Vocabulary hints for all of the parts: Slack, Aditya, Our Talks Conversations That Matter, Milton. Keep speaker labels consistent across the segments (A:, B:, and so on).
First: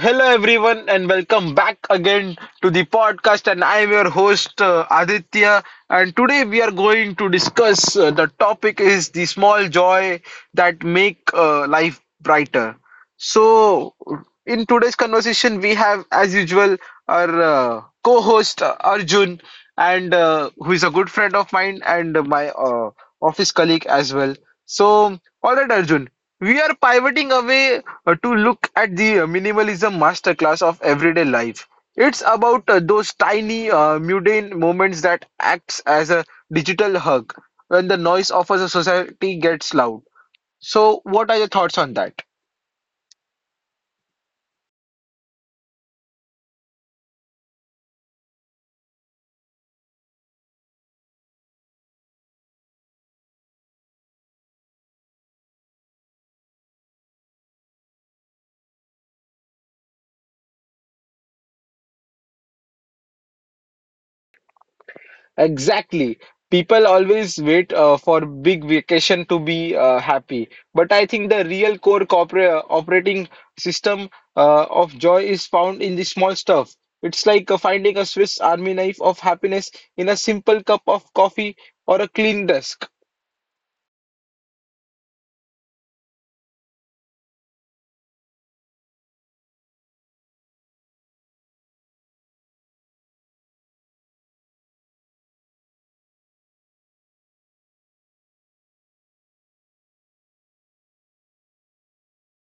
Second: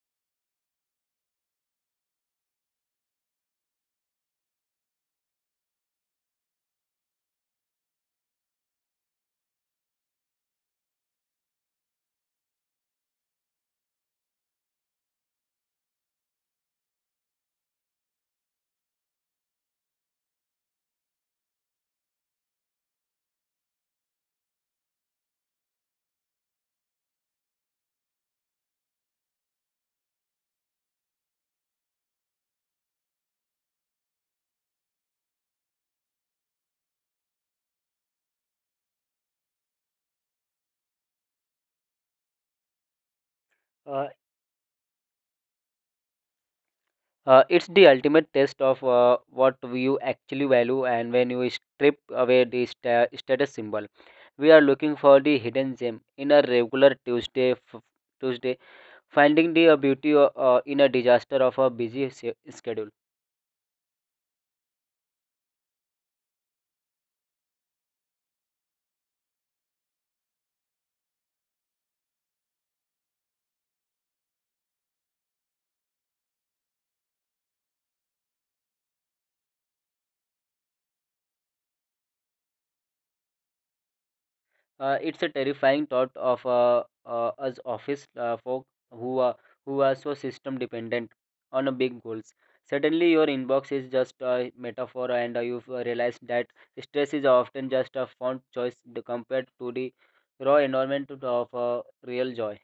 A: hello everyone, and welcome back again to the podcast. And I am your host Aditya. And today we are going to discuss the topic is the small joy that make life brighter. So, in today's conversation, we have, as usual, our co-host Arjun, and who is a good friend of mine and my office colleague as well. So, all right, Arjun, we are pivoting away to look at the minimalism masterclass of everyday life. It's about those tiny, mundane moments that acts as a digital hug when the noise of a society gets loud. So, what are your thoughts on that?
B: uh, it's the ultimate test of what you actually value, and when you strip away the status symbol, we are looking for the hidden gem in a regular Tuesday. Finding the beauty in a disaster of a busy schedule.
A: Exactly. People always wait for big vacation to be happy. But I think the real core corporate operating system of joy is found in the small stuff. It's like finding a Swiss army knife of happiness in a simple cup of coffee or a clean desk.
B: It's a terrifying thought of us office folk who are who are so system dependent on a big goals. Suddenly, your inbox is just a metaphor, and you've realized that stress is often just a font choice compared to the raw environment of real joy.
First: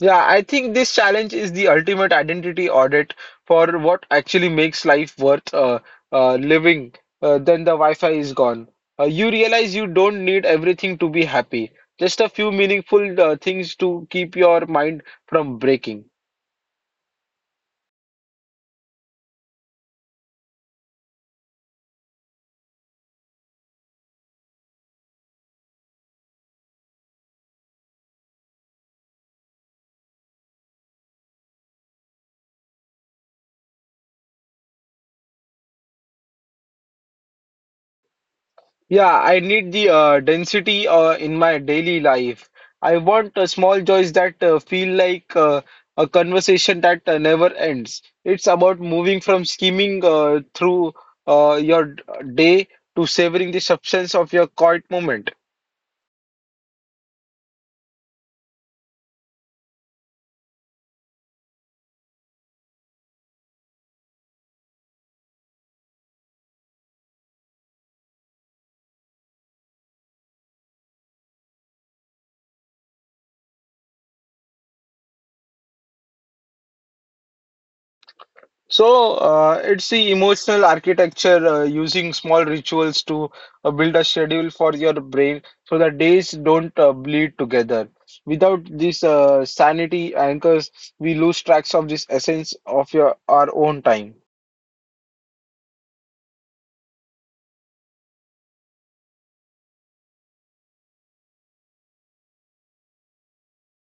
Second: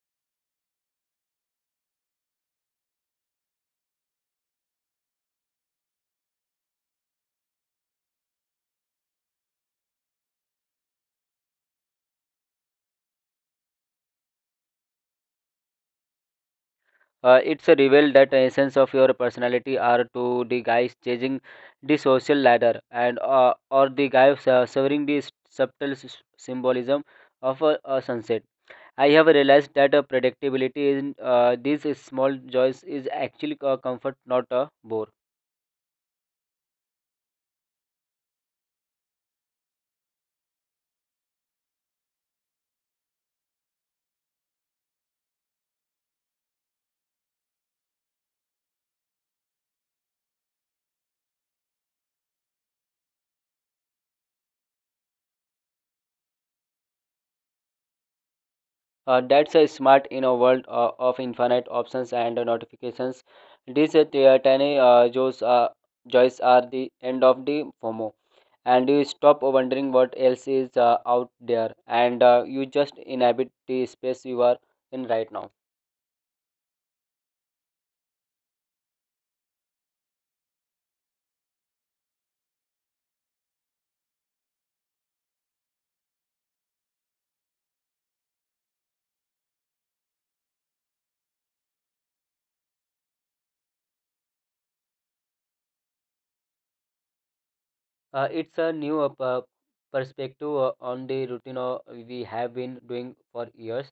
A: Yeah, I think this challenge is the ultimate identity audit for what actually makes life worth living. Then the Wi-Fi is gone. You realize you don't need everything to be happy. Just a few meaningful things to keep your mind from breaking.
B: It's a reveal that the essence of your personality are to the guys chasing the social ladder, and or the guy severing the subtle symbolism of a sunset. I have realized that predictability in these small joys is actually a comfort, not a bore.
A: Yeah, I need the density in my daily life. I want small joys that feel like a conversation that never ends. It's about moving from scheming through uh, your d- day to savoring the substance of your quiet moment.
B: That's a smart in a world of infinite options and notifications. These tiny joys are the end of the FOMO, and you stop wondering what else is out there, and you just inhabit the space you are in right now.
A: So, it's the emotional architecture using small rituals to build a schedule for your brain so that days don't bleed together. Without these sanity anchors, we lose tracks of this essence of your our own time.
B: It's a new perspective on the routine we have been doing for years.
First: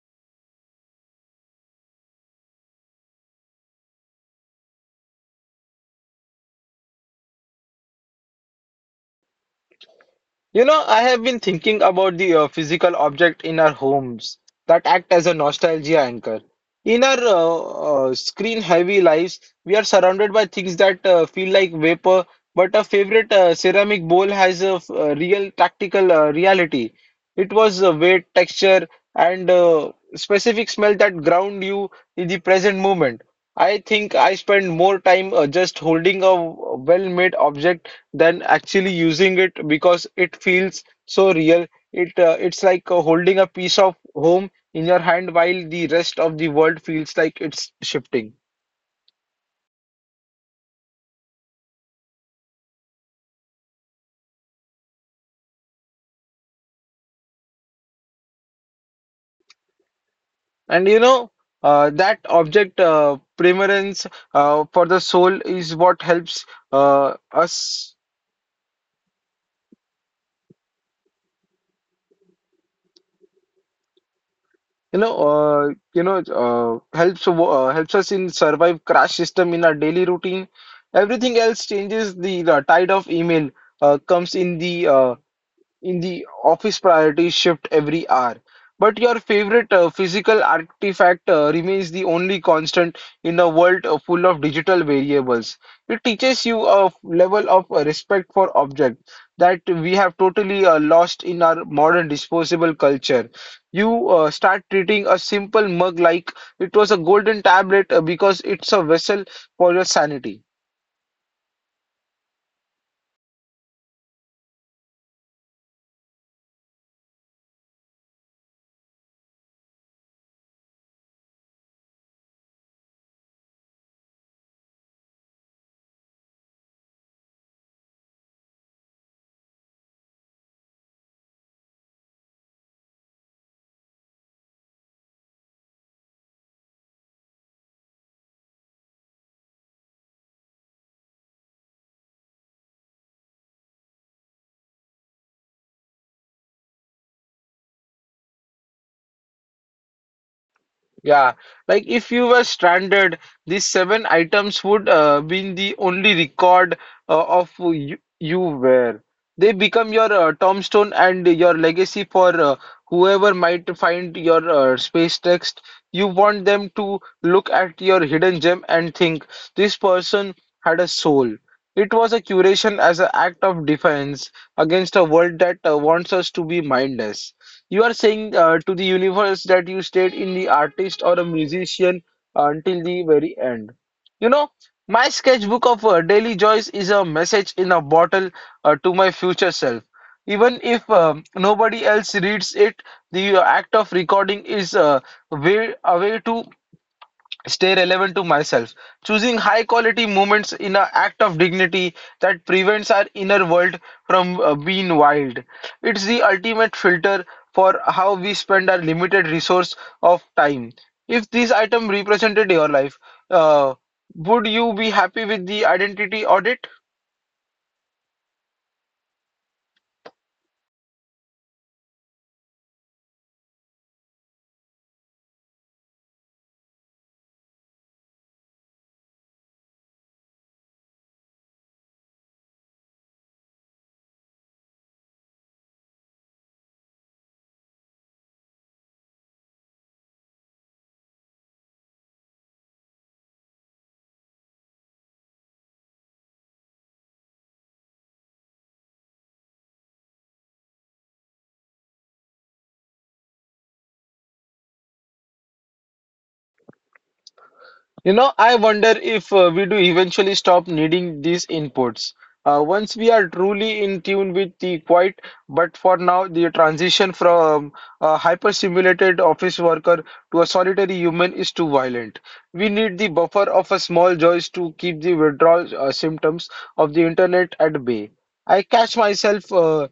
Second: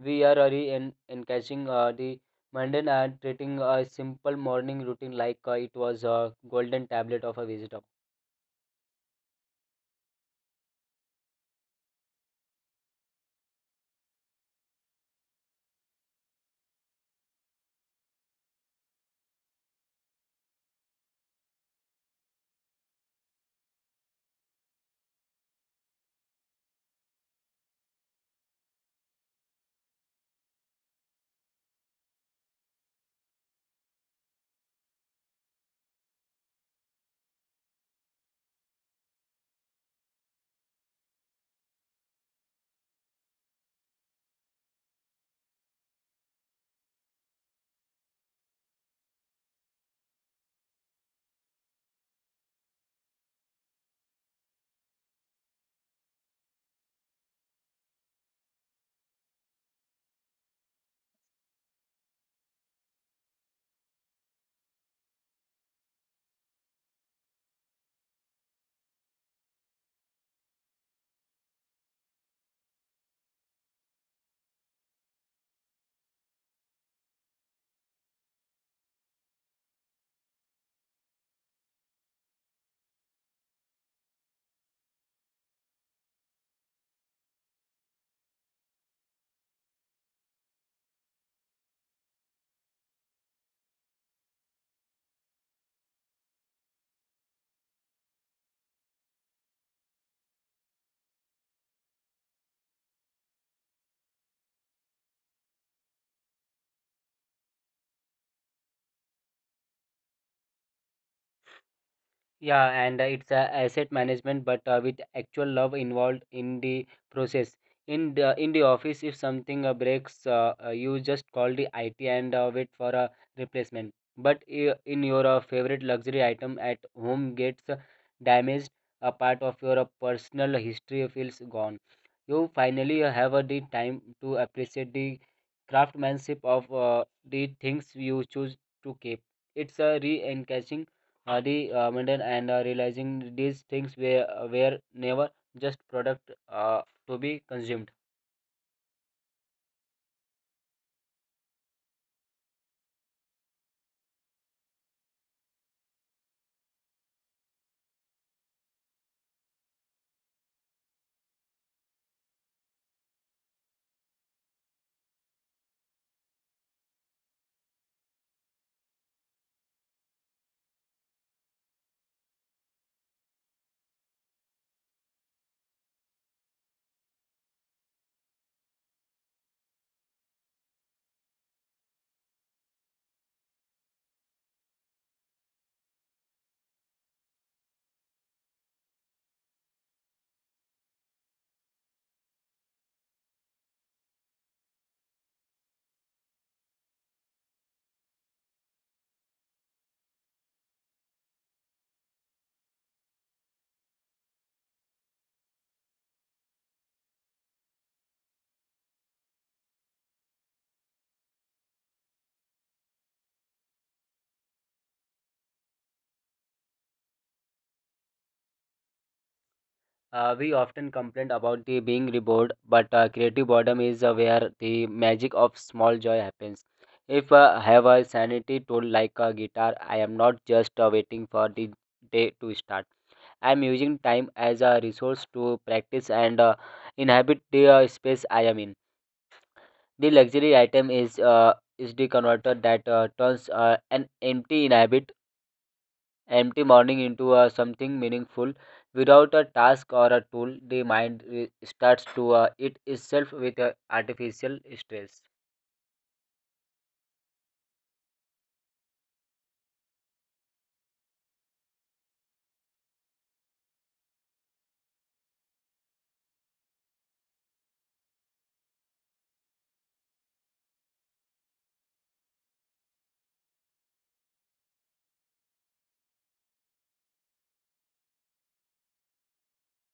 B: We are already encouraging the mundane and treating a simple morning routine like it was a golden tablet of a wisdom.
A: You know, I have been thinking about the physical object in our homes that act as a nostalgia anchor. In our screen-heavy lives, we are surrounded by things that feel like vapor, but a favorite ceramic bowl has a real tactical reality. It was a weight, texture, and specific smell that ground you in the present moment. I think I spend more time just holding a well-made object than actually using it because it feels so real. It's like holding a piece of home in your hand while the rest of the world feels like it's shifting. And you know that object preference for the soul is what helps us. You know, uh, helps helps us in survive crash system in our daily routine. Everything else changes. The tide of email comes in the in the office priorities shift every hour, but your favorite physical artifact remains the only constant in a world full of digital variables. It teaches you a level of respect for objects that we have totally lost in our modern disposable culture. You start treating a simple mug like it was a golden tablet because it's a vessel for your sanity.
B: Yeah, and it's a asset management, but with actual love involved in the process. In the office, if something breaks, you just call the IT and wait for a replacement. But in your favorite luxury item at home gets damaged, a part of your personal history feels gone. You finally have the time to appreciate the craftsmanship of the things you choose to keep. It's a re Hadi Mendel and realizing these things were never just product to be consumed.
A: Yeah, like if you were stranded, these seven items would be the only record of who you were. They become your tombstone and your legacy for whoever might find your space text. You want them to look at your hidden gem and think this person had a soul. It was a curation as an act of defiance against a world that wants us to be mindless. You are saying to the universe that you stayed in the artist or a musician until the very end. You know, my sketchbook of daily joys is a message in a bottle to my future self. Even if nobody else reads it, the act of recording is a way to stay relevant to myself, choosing high quality moments in an act of dignity that prevents our inner world from being wild. It's the ultimate filter for how we spend our limited resource of time. If this item represented your life, uh, would you be happy with the identity audit?
B: We often complain about the being bored, but creative boredom is where the magic of small joy happens. If I have a sanity tool like a guitar, I am not just waiting for the day to start. I am using time as a resource to practice and inhabit the space I am in. The luxury item is the converter that turns an empty morning into something meaningful. Without a task or a tool, the mind starts to eat itself with artificial stress.
A: You know, I wonder if we do eventually stop needing these inputs. Once we are truly in tune with the quiet, but for now, the transition from a hyper-simulated office worker to a solitary human is too violent. We need the buffer of a small joys to keep the withdrawal symptoms of the internet at bay. I catch myself uh,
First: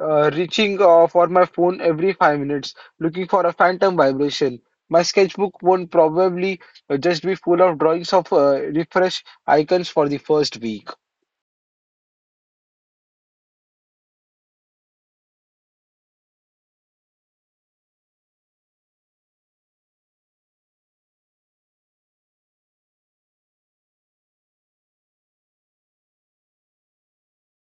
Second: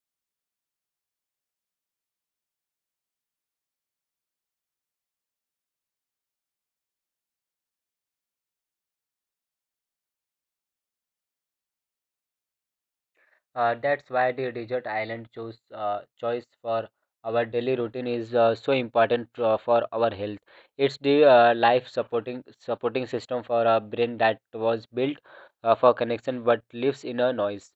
A: uh, reaching for my phone every 5 minutes, looking for a phantom vibration. My sketchbook won't probably just be full of drawings of refresh icons for the first week.
B: That's why the desert island choice for our daily routine is so important for our health. It's the life supporting system for our brain that was built for connection but lives in a noise.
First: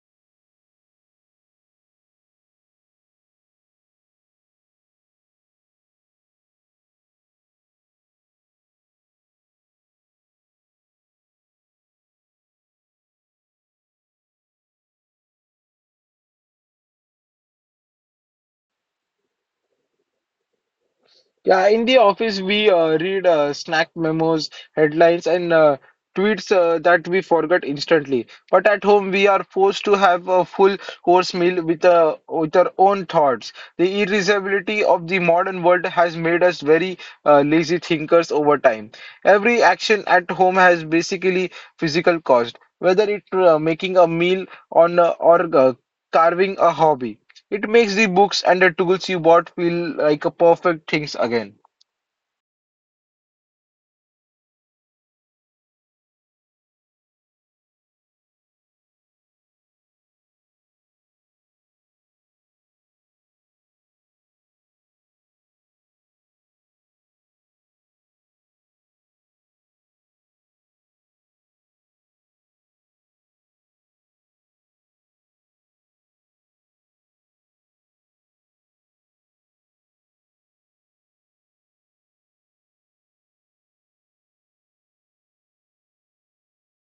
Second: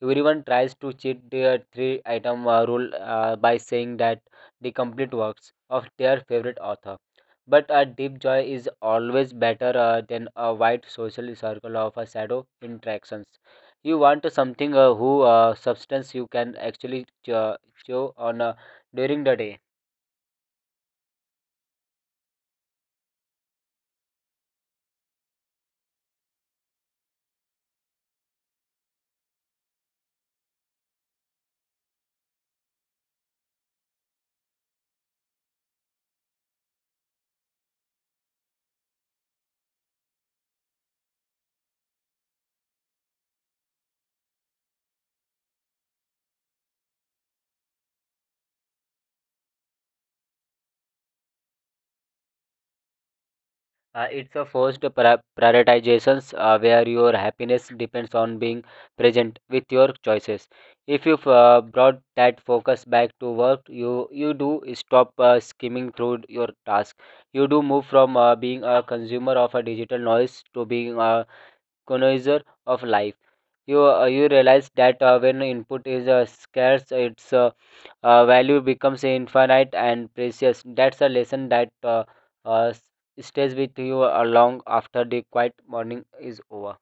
B: Everyone tries to cheat their three item rule by saying that the complete works of their favorite author. But a deep joy is always better than a wide social circle of a shadow interactions. You want something who substance you can actually chew on during the day.
A: Yeah, in the office, we read snack memos, headlines, and tweets that we forget instantly. But at home, we are forced to have a full course meal with our own thoughts. The irreversibility of the modern world has made us very lazy thinkers over time. Every action at home has basically physical cost, whether it's making a meal on, or carving a hobby. It makes the books and the tools you bought feel like a perfect things again.
B: It's a forced prioritizations where your happiness depends on being present with your choices. If you brought that focus back to work, you do stop skimming through your task. You do move from being a consumer of a digital noise to being a economizer of life. You realize that when input is scarce, its value becomes infinite and precious. That's a lesson that uh, s- stays with you long after the quiet morning is over.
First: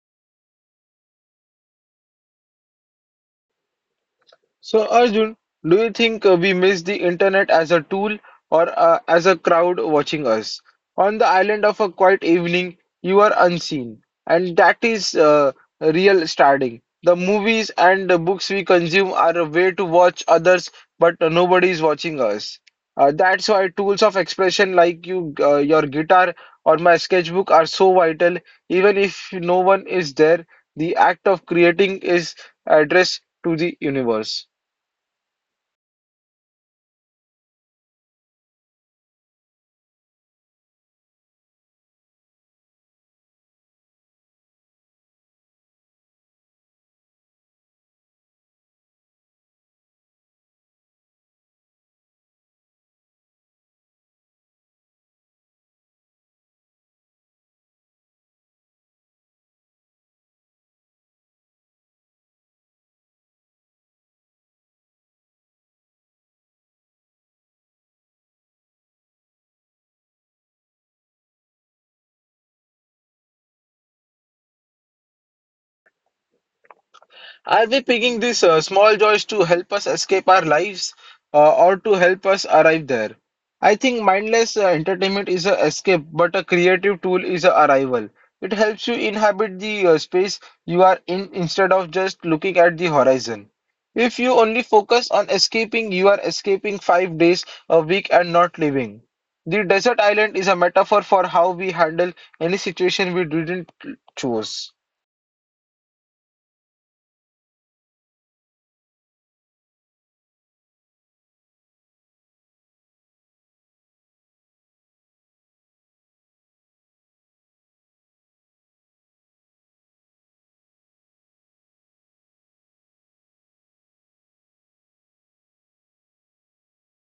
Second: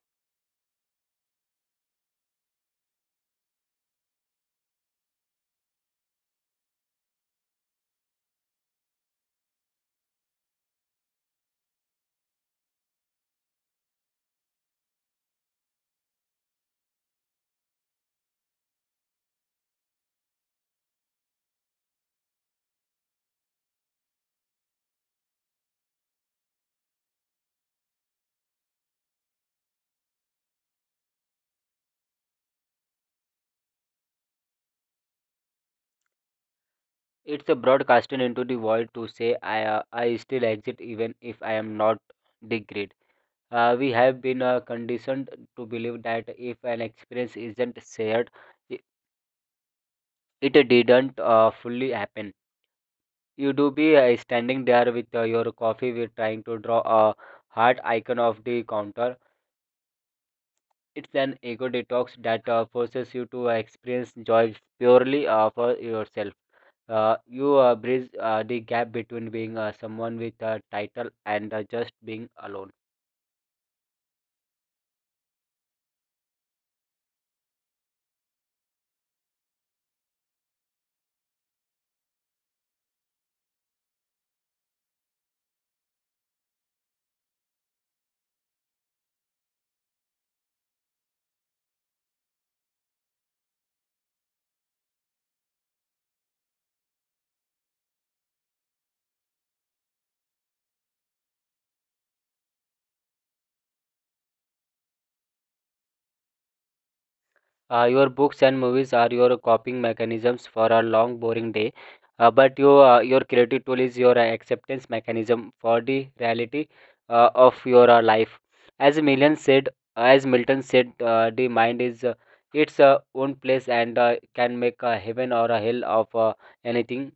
A: So, Arjun, do you think we miss the internet as a tool or as a crowd watching us? On the island of a quiet evening, you are unseen, and that is real starting. The movies and the books we consume are a way to watch others, but nobody is watching us. That's why tools of expression like your guitar or my sketchbook are so vital. Even if no one is there, the act of creating is addressed to the universe.
B: It's a broadcasting into the void to say I still exist, even if I am not the grid. We have been conditioned to believe that if an experience isn't shared, i- it didn't fully happen. You do be standing there with your coffee, we are trying to draw a heart icon of the counter. It's an ego detox that forces you to experience joy purely for yourself. You bridge the gap between being someone with a title and just being alone.
A: Are they picking these small joys to help us escape our lives or to help us arrive there? I think mindless entertainment is a escape, but a creative tool is a arrival. It helps you inhabit the space you are in instead of just looking at the horizon. If you only focus on escaping, you are escaping 5 days a week and not living. The desert island is a metaphor for how we handle any situation we didn't choose.
B: Your books and movies are your coping mechanisms for a long, boring day. But your creative tool is your acceptance mechanism for the reality of your life. As Milton said, as Milton said, the mind is its own place, and can make a heaven or a hell of anything.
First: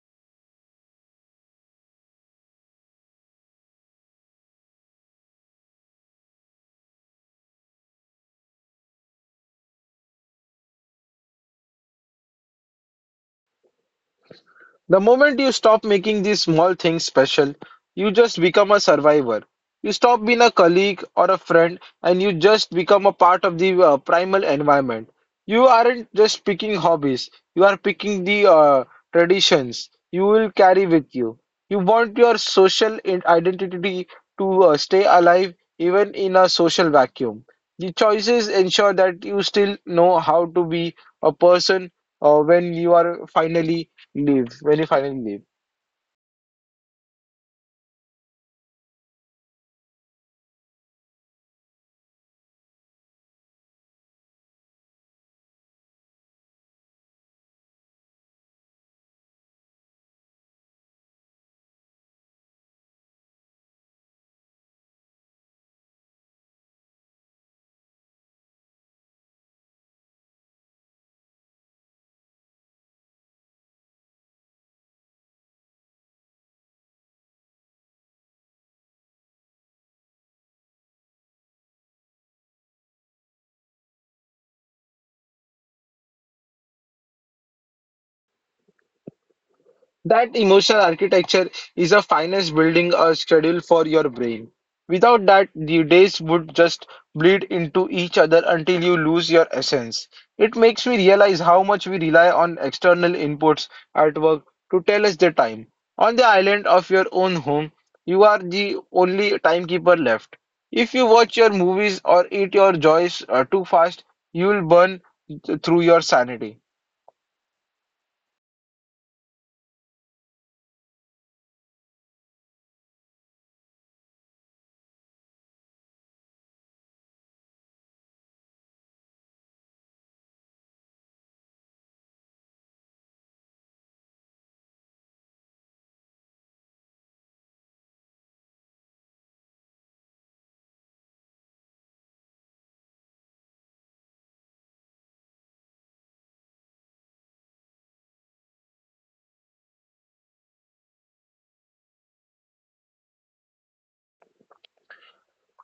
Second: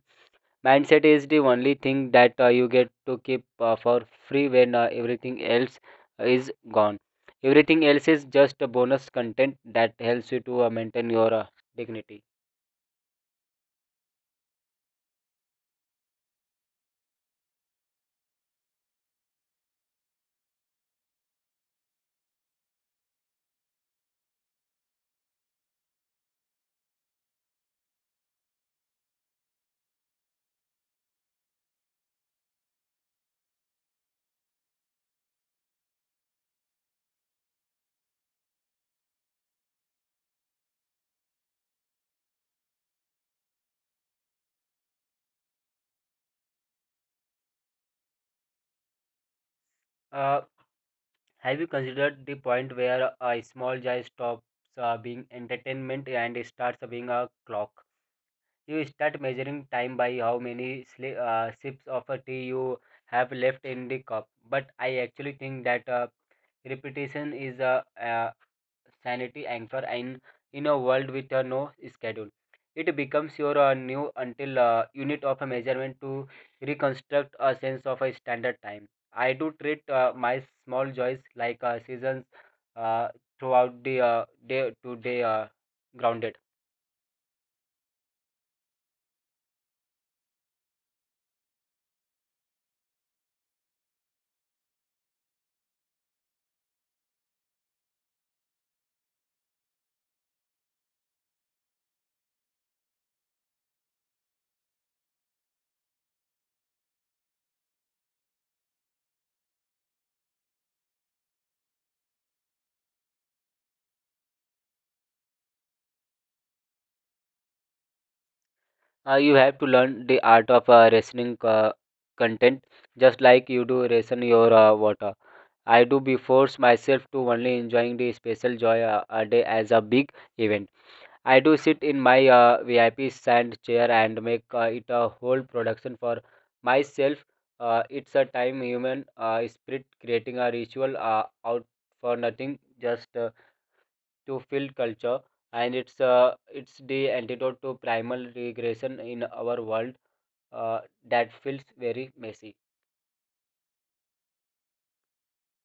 B: Mindset is the only thing that you get to keep for free when everything else is gone. Everything else is just a bonus content that helps you to maintain your dignity.
A: The moment you stop making these small things special, you just become a survivor. You stop being a colleague or a friend and you just become a part of the primal environment. You aren't just picking hobbies, you are picking the traditions you will carry with you. You want your identity to stay alive even in a social vacuum. The choices ensure that you still know how to be a person when you are finally Leave, very final leave.
B: uh, have you considered the point where a small joy stops being entertainment and it starts being a clock? You start measuring time by how many sips of a tea you have left in the cup. But I actually think that repetition is a sanity anchor in a world with a no schedule. It becomes your new until unit of a measurement to reconstruct a sense of a standard time. I do treat my small joys like seasons uh, throughout the day to day grounded.
A: That emotional architecture is the finest building a schedule for your brain. Without that, the days would just bleed into each other until you lose your essence. It makes me realize how much we rely on external inputs at work to tell us the time. On the island of your own home, you are the only timekeeper left. If you watch your movies or eat your joys too fast, you will burn through your sanity.
B: You have to learn the art of rationing content, just like you do ration your water. I do be force myself to only enjoying the special joy a day as a big event. I do sit in my VIP sand chair and make it a whole production for myself. It's a time human spirit creating a ritual out for nothing, just to feel culture. And it's the antidote to primal regression in our world uh, that feels very messy.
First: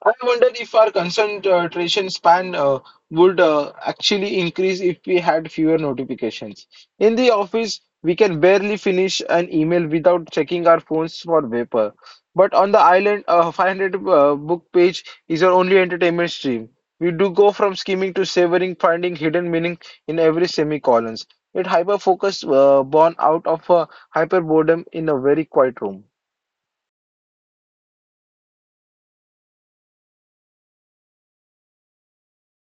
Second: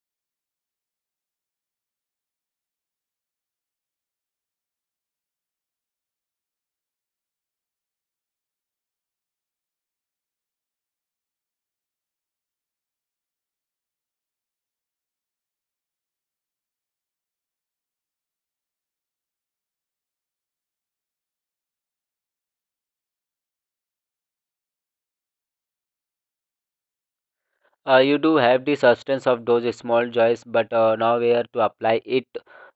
A: I wonder if our concentration span would actually increase if we had fewer notifications. In the office, we can barely finish an email without checking our phones for vapor. But on the island, a 500 book page is our only entertainment stream. We do go from skimming to savoring, finding hidden meaning in every semicolons. It hyper focus born out of a hyper boredom in a very quiet room.
B: You do have the substance of those small joys, but nowhere to apply it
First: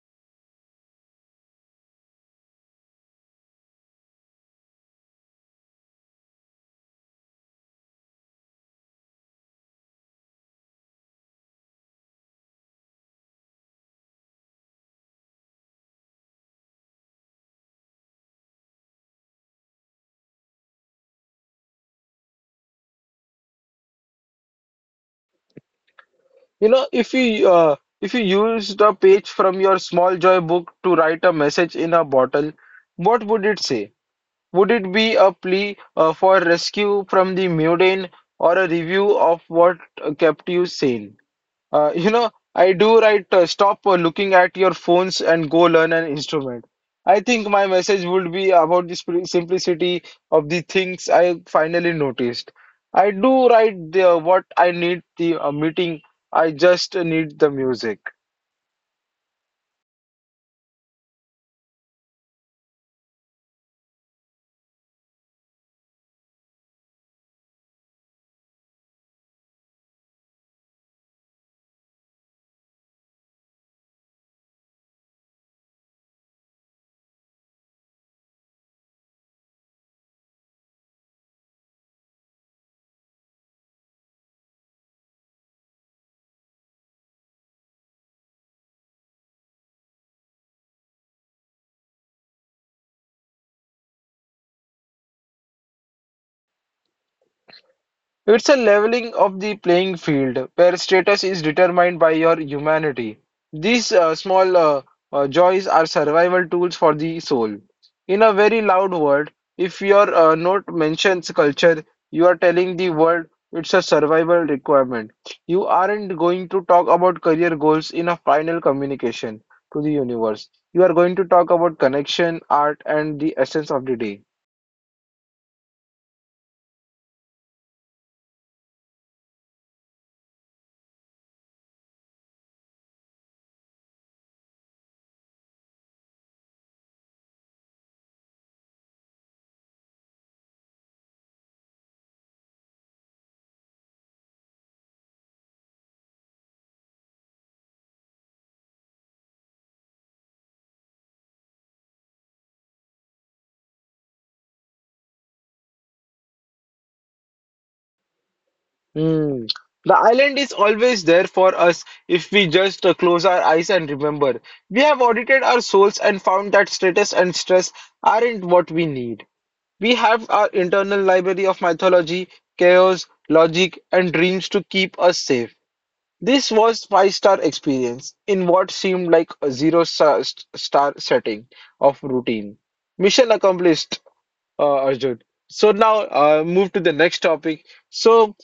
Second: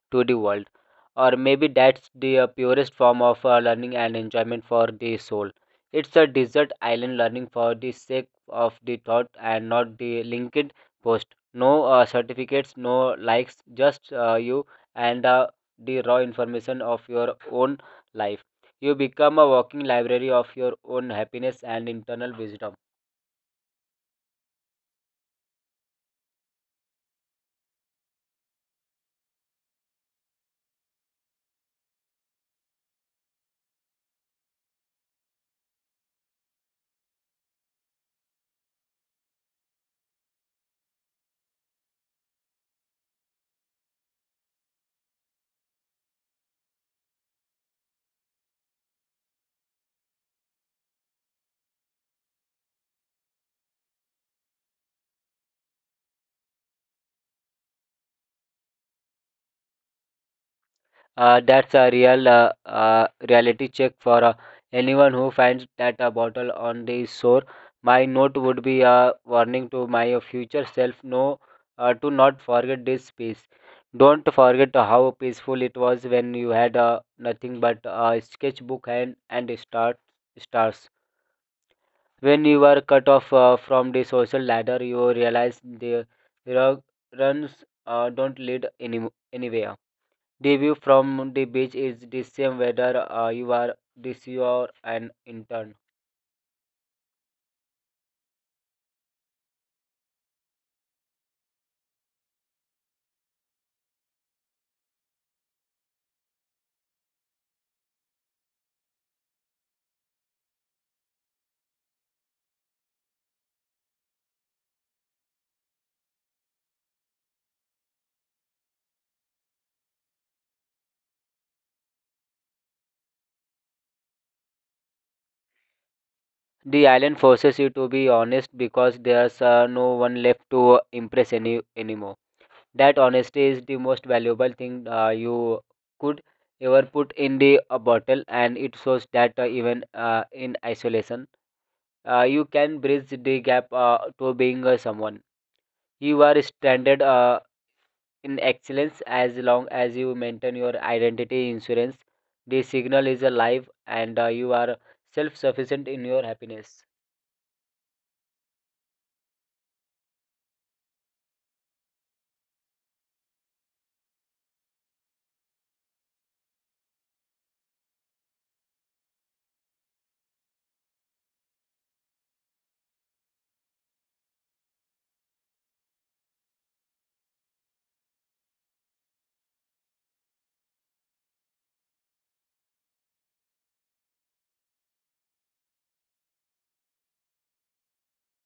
B: to the world. Or maybe that's the purest form of learning and enjoyment for the soul. It's a desert island learning for the sake of the thought and not the linked post. No certificates, no likes, just you and the raw information of your own life. You become a walking library of your own happiness and internal wisdom.
A: You know, if you used a page from your Small Joy book to write a message in a bottle, what would it say? Would it be a plea for rescue from the mundane or a review of what kept you sane? You know, I do write stop looking at your phones and go learn an instrument. I think my message would be about the simplicity of the things I finally noticed. I do write what I need the meeting, I just need the music.
B: That's a real reality check for anyone who finds that a bottle on the shore. My note would be a warning to my future self, no, to not forget this piece. Don't forget how peaceful it was when you had nothing but a sketchbook, and stars. When you were cut off from the social ladder, you realize the rug runs don't lead anywhere. The view from the beach is the same whether you are an intern.
A: It's a leveling of the playing field where status is determined by your humanity. These small joys are survival tools for the soul. In a very loud word, if your note mentions culture, you are telling the world it's a survival requirement. You aren't going to talk about career goals in a final communication to the universe. You are going to talk about connection, art, and the essence of the day.
B: The island forces you to be honest because there's no one left to impress anymore. That honesty is the most valuable thing you could ever put in the bottle, and it shows that even in isolation, you can bridge the gap to being someone. You are stranded in excellence. As long as you maintain your identity insurance, the signal is alive, and you are self sufficient in your happiness.
A: Hmm. The island is always there for us if we just close our eyes and remember. We have audited our souls and found that status and stress aren't what we need. We have our internal library of mythology, chaos, logic, and dreams to keep us safe. This was five-star experience in what seemed like a zero-star star setting of routine. Mission accomplished, Arjun. So now move to the next topic. So.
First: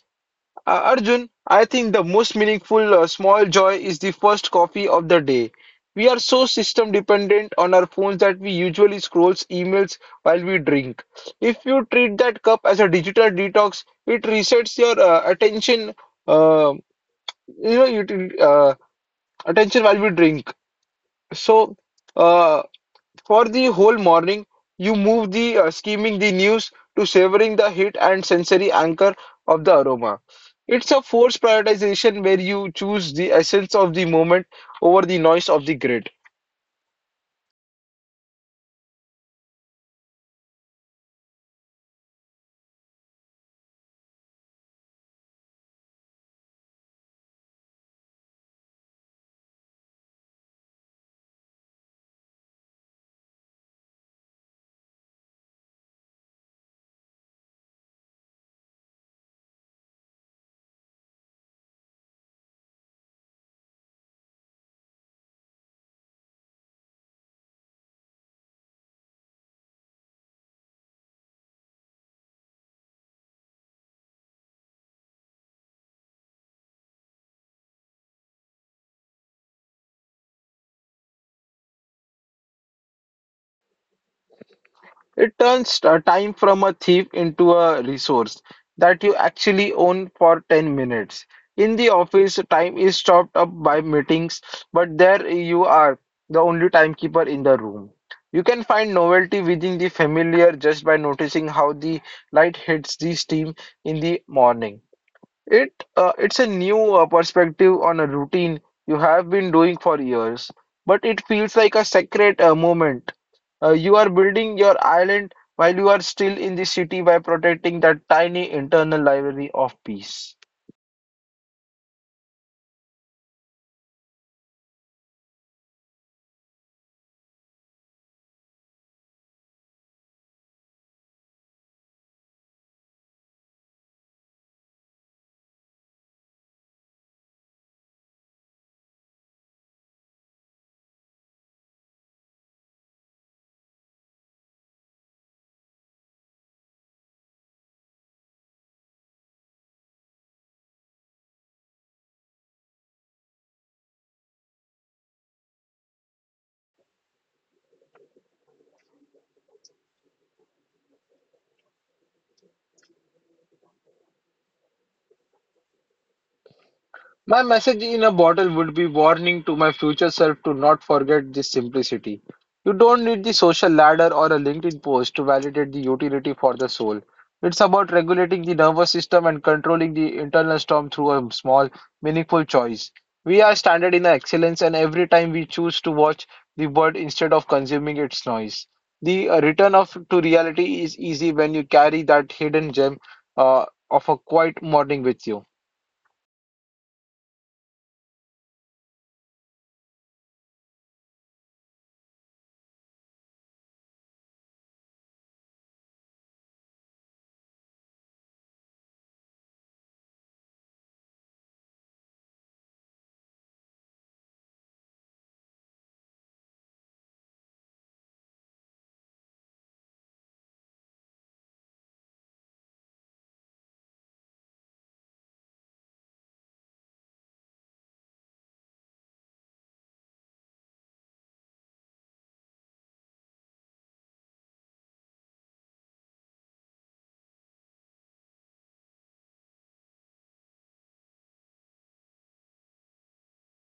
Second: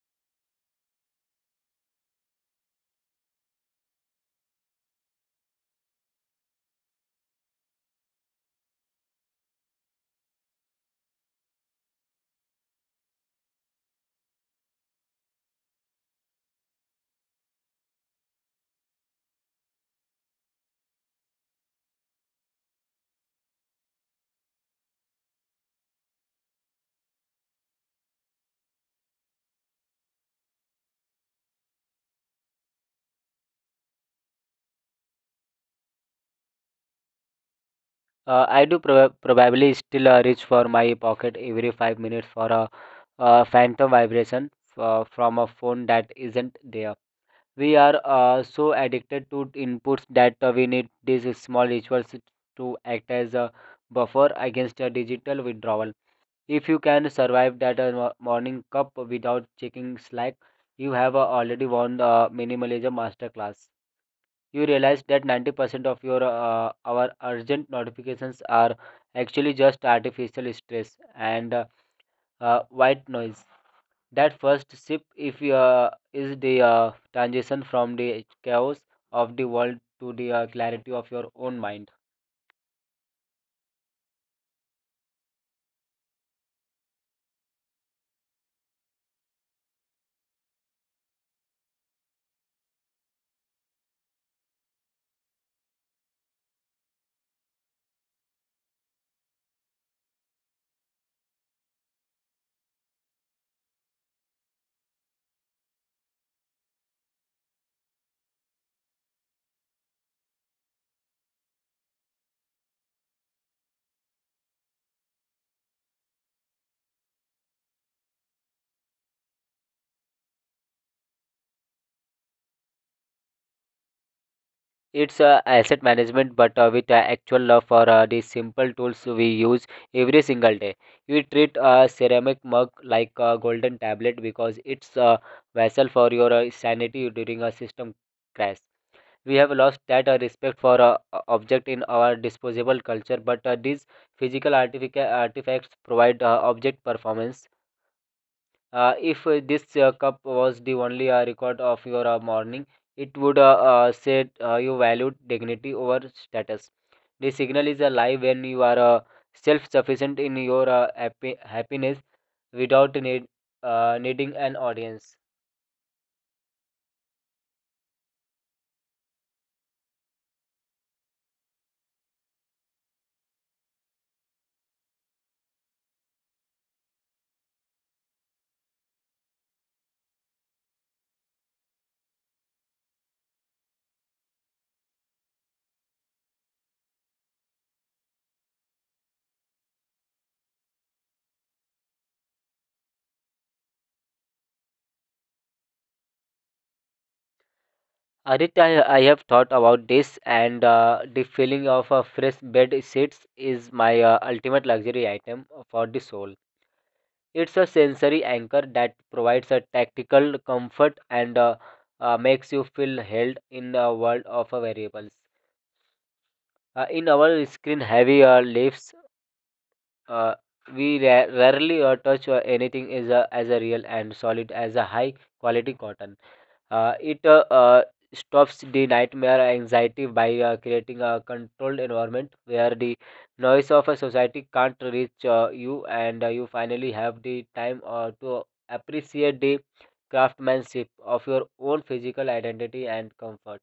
A: Arjun, I think the most meaningful small joy is the first coffee of the day. We are so system dependent on our phones that we usually scroll emails while we drink. If you treat that cup as a digital detox, it resets your attention. Uh, you know, you attention while we drink. So. Uh, for the whole morning, you move the skimming the news to savoring the heat and sensory anchor of the aroma. It's a forced prioritization where you choose the essence of the moment over the noise of the grid.
B: I do probably still reach for my pocket every 5 minutes for a phantom vibration from a phone that isn't there. We are so addicted to inputs that we need these small rituals to act as a buffer against a digital withdrawal. If you can survive that morning cup without checking Slack, you have already won the minimalism masterclass. You realize that 90% of your our urgent notifications are actually just artificial stress and white noise. That first sip, if you, is the transition from the chaos of the world to the clarity of your own mind.
A: It turns time from a thief into a resource that you actually own for 10 minutes. In the office, time is chopped up by meetings, but there you are, the only timekeeper in the room. You can find novelty within the familiar just by noticing how the light hits the steam in the morning. It it's a new perspective on a routine you have been doing for years, but it feels like a sacred moment. You are building your island while you are still in the city by protecting that tiny internal library of peace.
B: It's asset management, but with actual love for the simple tools we use every single day. You treat a ceramic mug like a golden tablet because it's a vessel for your sanity during a system crash. We have lost that respect for object in our disposable culture, but these physical artifacts provide object performance. If this cup was the only record of your morning, it would say you valued dignity over status. The signal is a lie when you are self sufficient in your happiness without needing an audience.
A: My message in a bottle would be warning to my future self to not forget this simplicity. You don't need the social ladder or a LinkedIn post to validate the utility for the soul. It's about regulating the nervous system and controlling the internal storm through a small, meaningful choice. We are standard in excellence, and every time we choose to watch the bird instead of consuming its noise, the return of to reality is easy when you carry that hidden gem uh, of a quiet morning with you.
B: Arit, I have thought about this, and the feeling of a fresh bed sheets is my ultimate luxury item for the soul. It's a sensory anchor that provides a tactical comfort and makes you feel held in a world of variables. In our screen heavy lives, uh, we rarely touch anything is a, as a real and solid as a high quality cotton. It stops the nightmare anxiety by creating a controlled environment where the noise of a society can't reach you, and you finally have the time to appreciate the craftsmanship of your own physical identity and comfort.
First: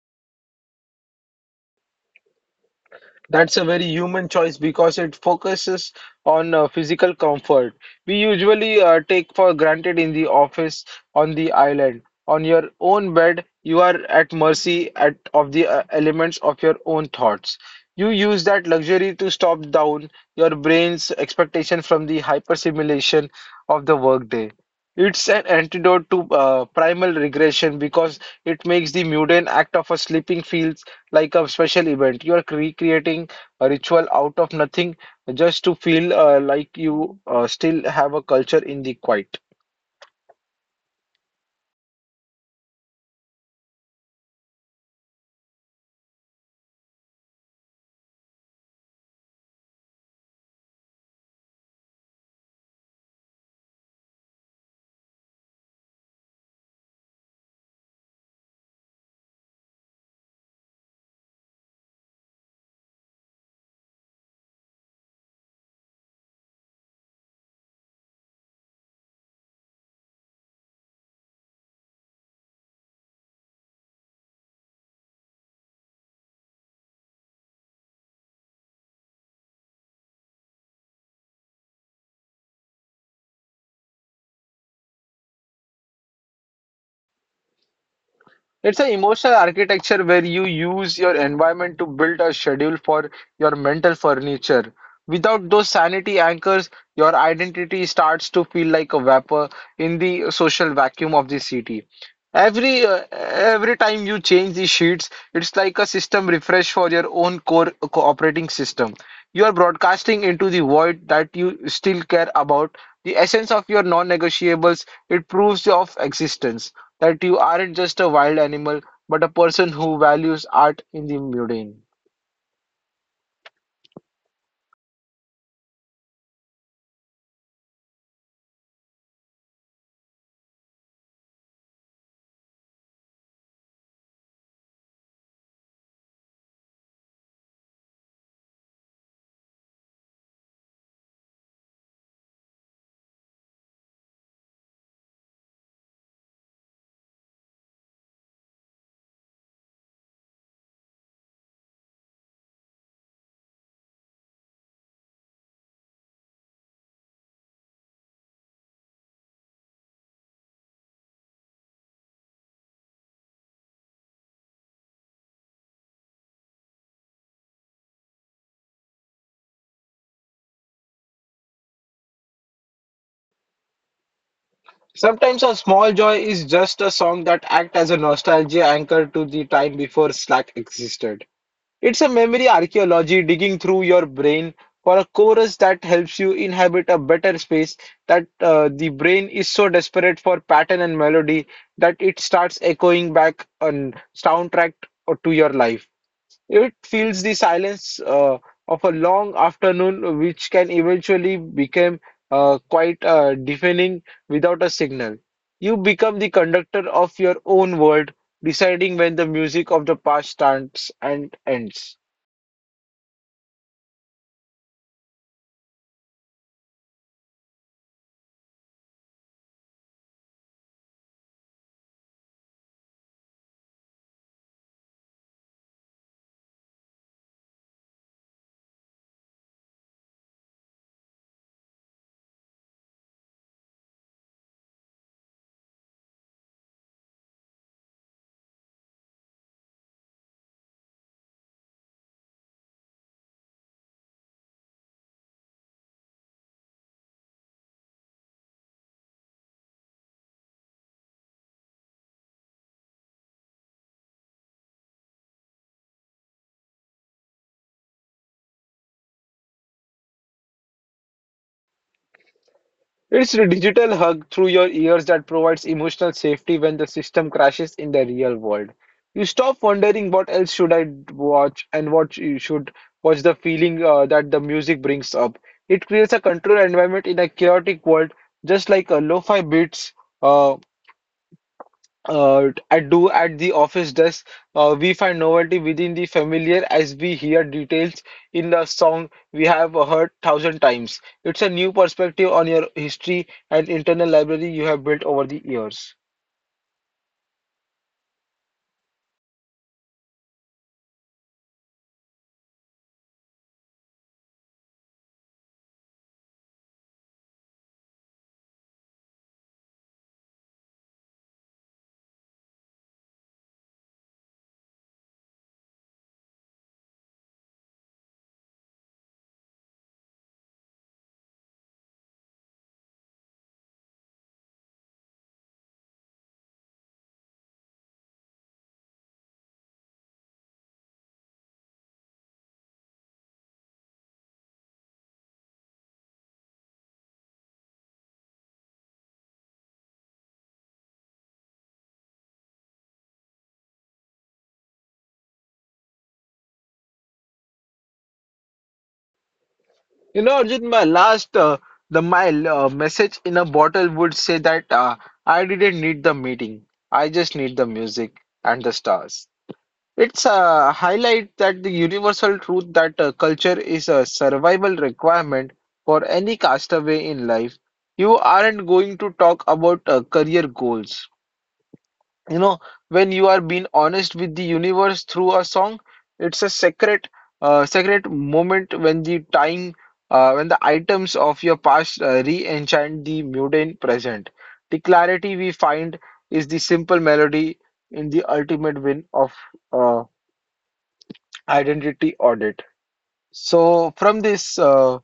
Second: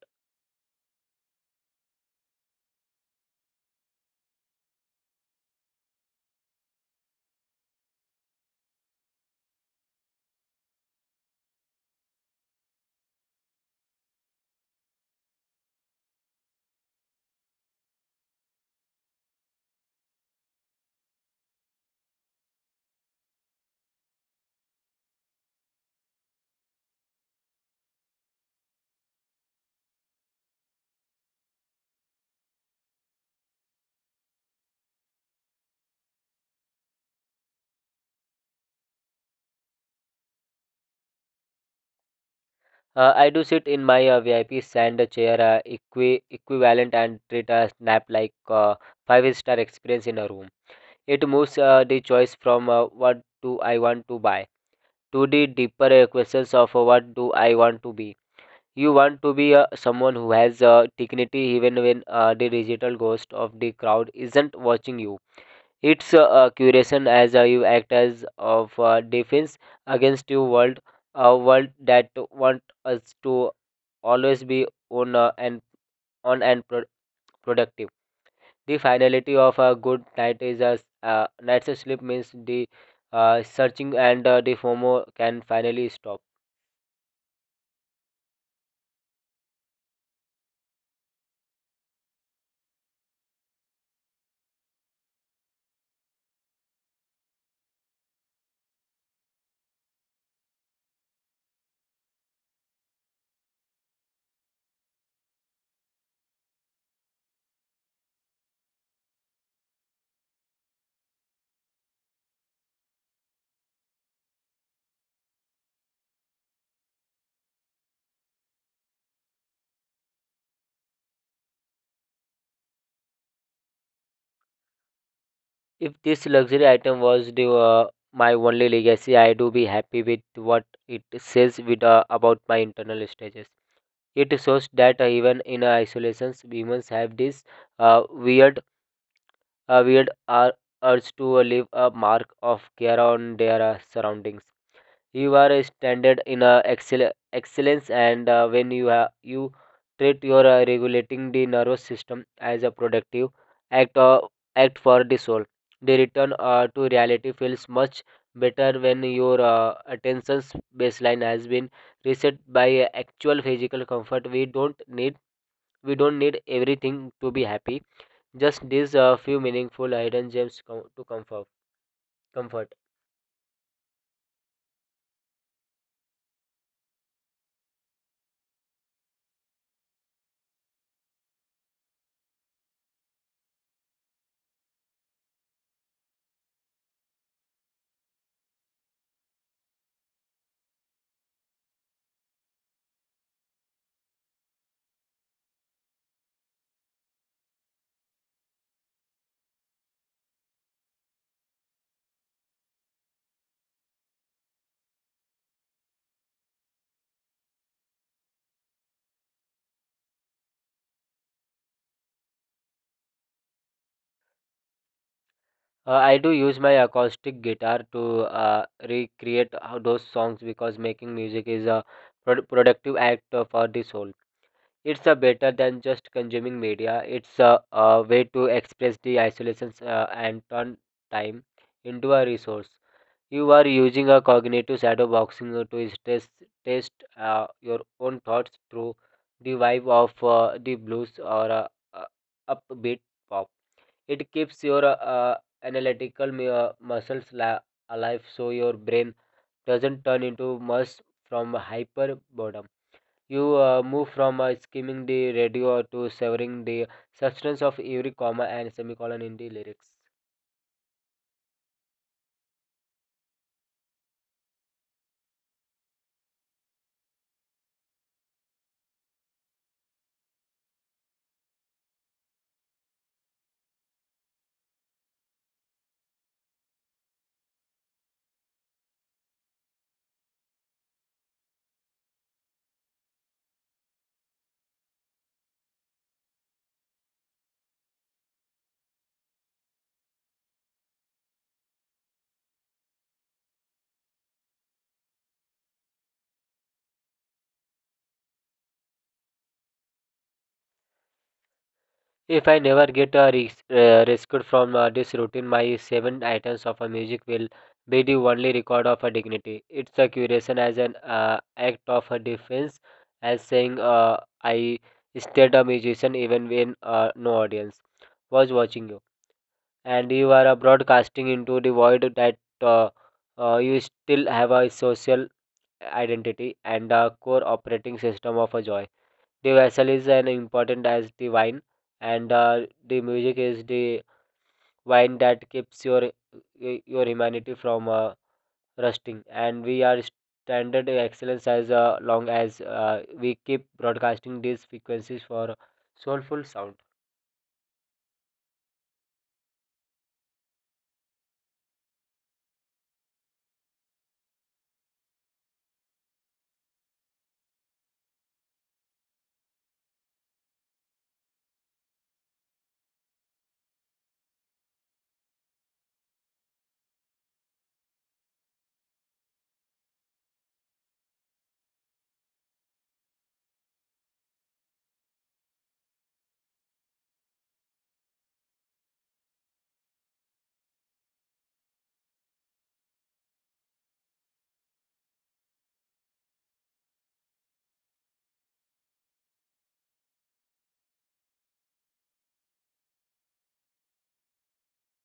A: That's a very human choice because it focuses on physical comfort. We usually take for granted in the office, on the island, on your own bed, you are at mercy at, of the elements of your own thoughts. You use that luxury to stop down your brain's expectation from the hypersimulation of the workday. It's an antidote to primal regression because it makes the mundane act of a sleeping feel like a special event. You are recreating a ritual out of nothing just to feel like you still have a culture in the quiet.
B: I do sit in my VIP sand chair equivalent and treat a nap like five-star experience in a room. It moves the choice from what do I want to buy to the deeper questions of what do I want to be. You want to be someone who has dignity even when the digital ghost of the crowd isn't watching you. Its curation as you act as of defense against your world, a world that want us to always be on and on and productive. The finality of a good night is a night's sleep means the searching and the FOMO can finally stop.
A: It's an emotional architecture where you use your environment to build a schedule for your mental furniture. Without those sanity anchors, your identity starts to feel like a vapor in the social vacuum of the city. Every time you change the sheets, it's like a system refresh for your own operating system. You are broadcasting into the void that you still care about the essence of your non-negotiables. It proves of existence that you aren't just a wild animal, but a person who values art in the mundane.
B: If this luxury item was the, my only legacy, I do be happy with what it says with, about my internal stages. It shows that even in isolations, humans have this uh, weird weird are urge to leave a mark of care on their surroundings. You are a standard in excellence, and when you you treat your regulating the nervous system as a productive act uh, act for the soul, the return to reality feels much better when your attention's baseline has been reset by actual physical comfort. We don't need everything to be happy, just these few meaningful hidden gems to comfort.
A: Sometimes a small joy is just a song that acts as a nostalgia anchor to the time before Slack existed. It's a memory archaeology digging through your brain for a chorus that helps you inhabit a better space that the brain is so desperate for pattern and melody that it starts echoing back a soundtrack to your life. It feels the silence of a long afternoon, which can eventually become quite deafening without a signal. You become the conductor of your own world, deciding when the music of the past starts and ends.
B: I do use my acoustic guitar to recreate those songs because making music is a productive act for the soul. It's better than just consuming media. It's a way to express the isolations and turn time into a resource. You are using a cognitive shadow boxing to test your own thoughts through the vibe of the blues or uh, upbeat pop. It keeps your analytical muscles alive so your brain doesn't turn into mush from hyper boredom. You move from skimming the radio to severing the substance of every comma and semicolon in the lyrics.
A: It's a digital hug through your ears that provides emotional safety when the system crashes in the real world. You stop wondering what else should I watch and what you should watch the feeling that the music brings up. It creates a controlled environment in a chaotic world, just like a lo-fi beats. Uh, I do at the office desk. We find novelty within the familiar as we hear details in the song we have heard thousand times. It's a new perspective on your history and internal library you have built over the years.
B: If I never get rescued from this routine, my seven items of a music will be the only record of a dignity. It's a curation as an act of a defense, as saying I stayed a musician even when no audience was watching you, and you are broadcasting into the void that you still have a social identity and a core operating system of a joy. The vessel is an important as the wine, and the music is the wine that keeps your humanity from rusting. And we are standard excellence as long as we keep broadcasting these frequencies for soulful sound.
A: You know, Arjun, my last the my message in a bottle would say that I didn't need the meeting. I just need the music and the stars. It's a highlight that the universal truth that culture is a survival requirement for any castaway in life. You aren't going to talk about career goals. You know, when you are being honest with the universe through a song, it's a sacred moment when when the items of your past re-enchant the mundane present. The clarity we find is the simple melody in the ultimate win of. uh, Identity audit. So from this,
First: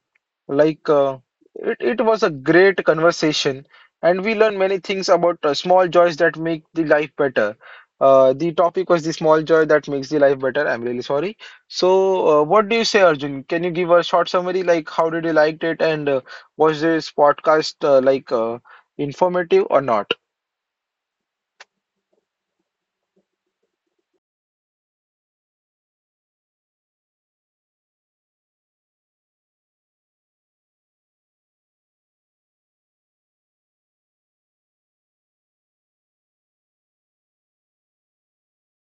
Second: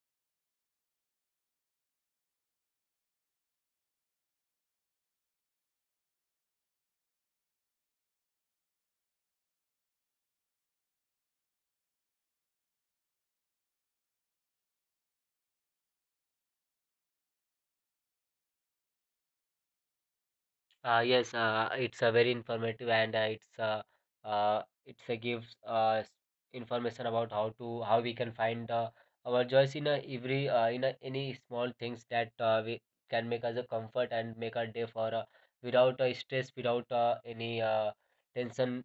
A: like uh, it was a great conversation, and we learned many things about small joys that make the life better. The topic was the small joy that makes the life better. I'm really sorry. So, what do you say, Arjun? Can you give a short summary? Like, how did you liked it, and was this podcast informative or not?
B: Yes, it's a very informative, and it's a gives information about how we can find our joys in a every in a, any small things that we can make us a comfort and make our day for without stress, without any tension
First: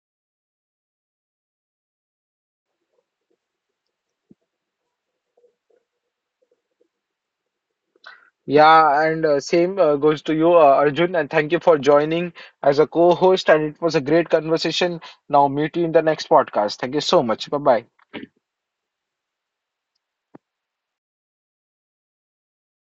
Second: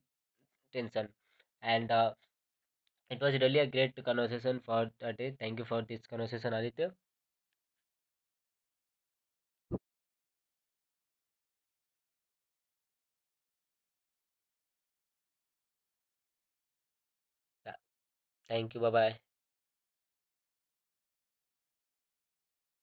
B: tension. And it was really a great conversation for today. Thank you for this conversation, Aditya.
A: Yeah, and same goes to you, Arjun, and thank you for joining as a co-host. And it was a great conversation. Now, meet you in the next podcast. Thank you so much. Bye
B: Yeah,
A: bye.
B: thank you. Bye bye.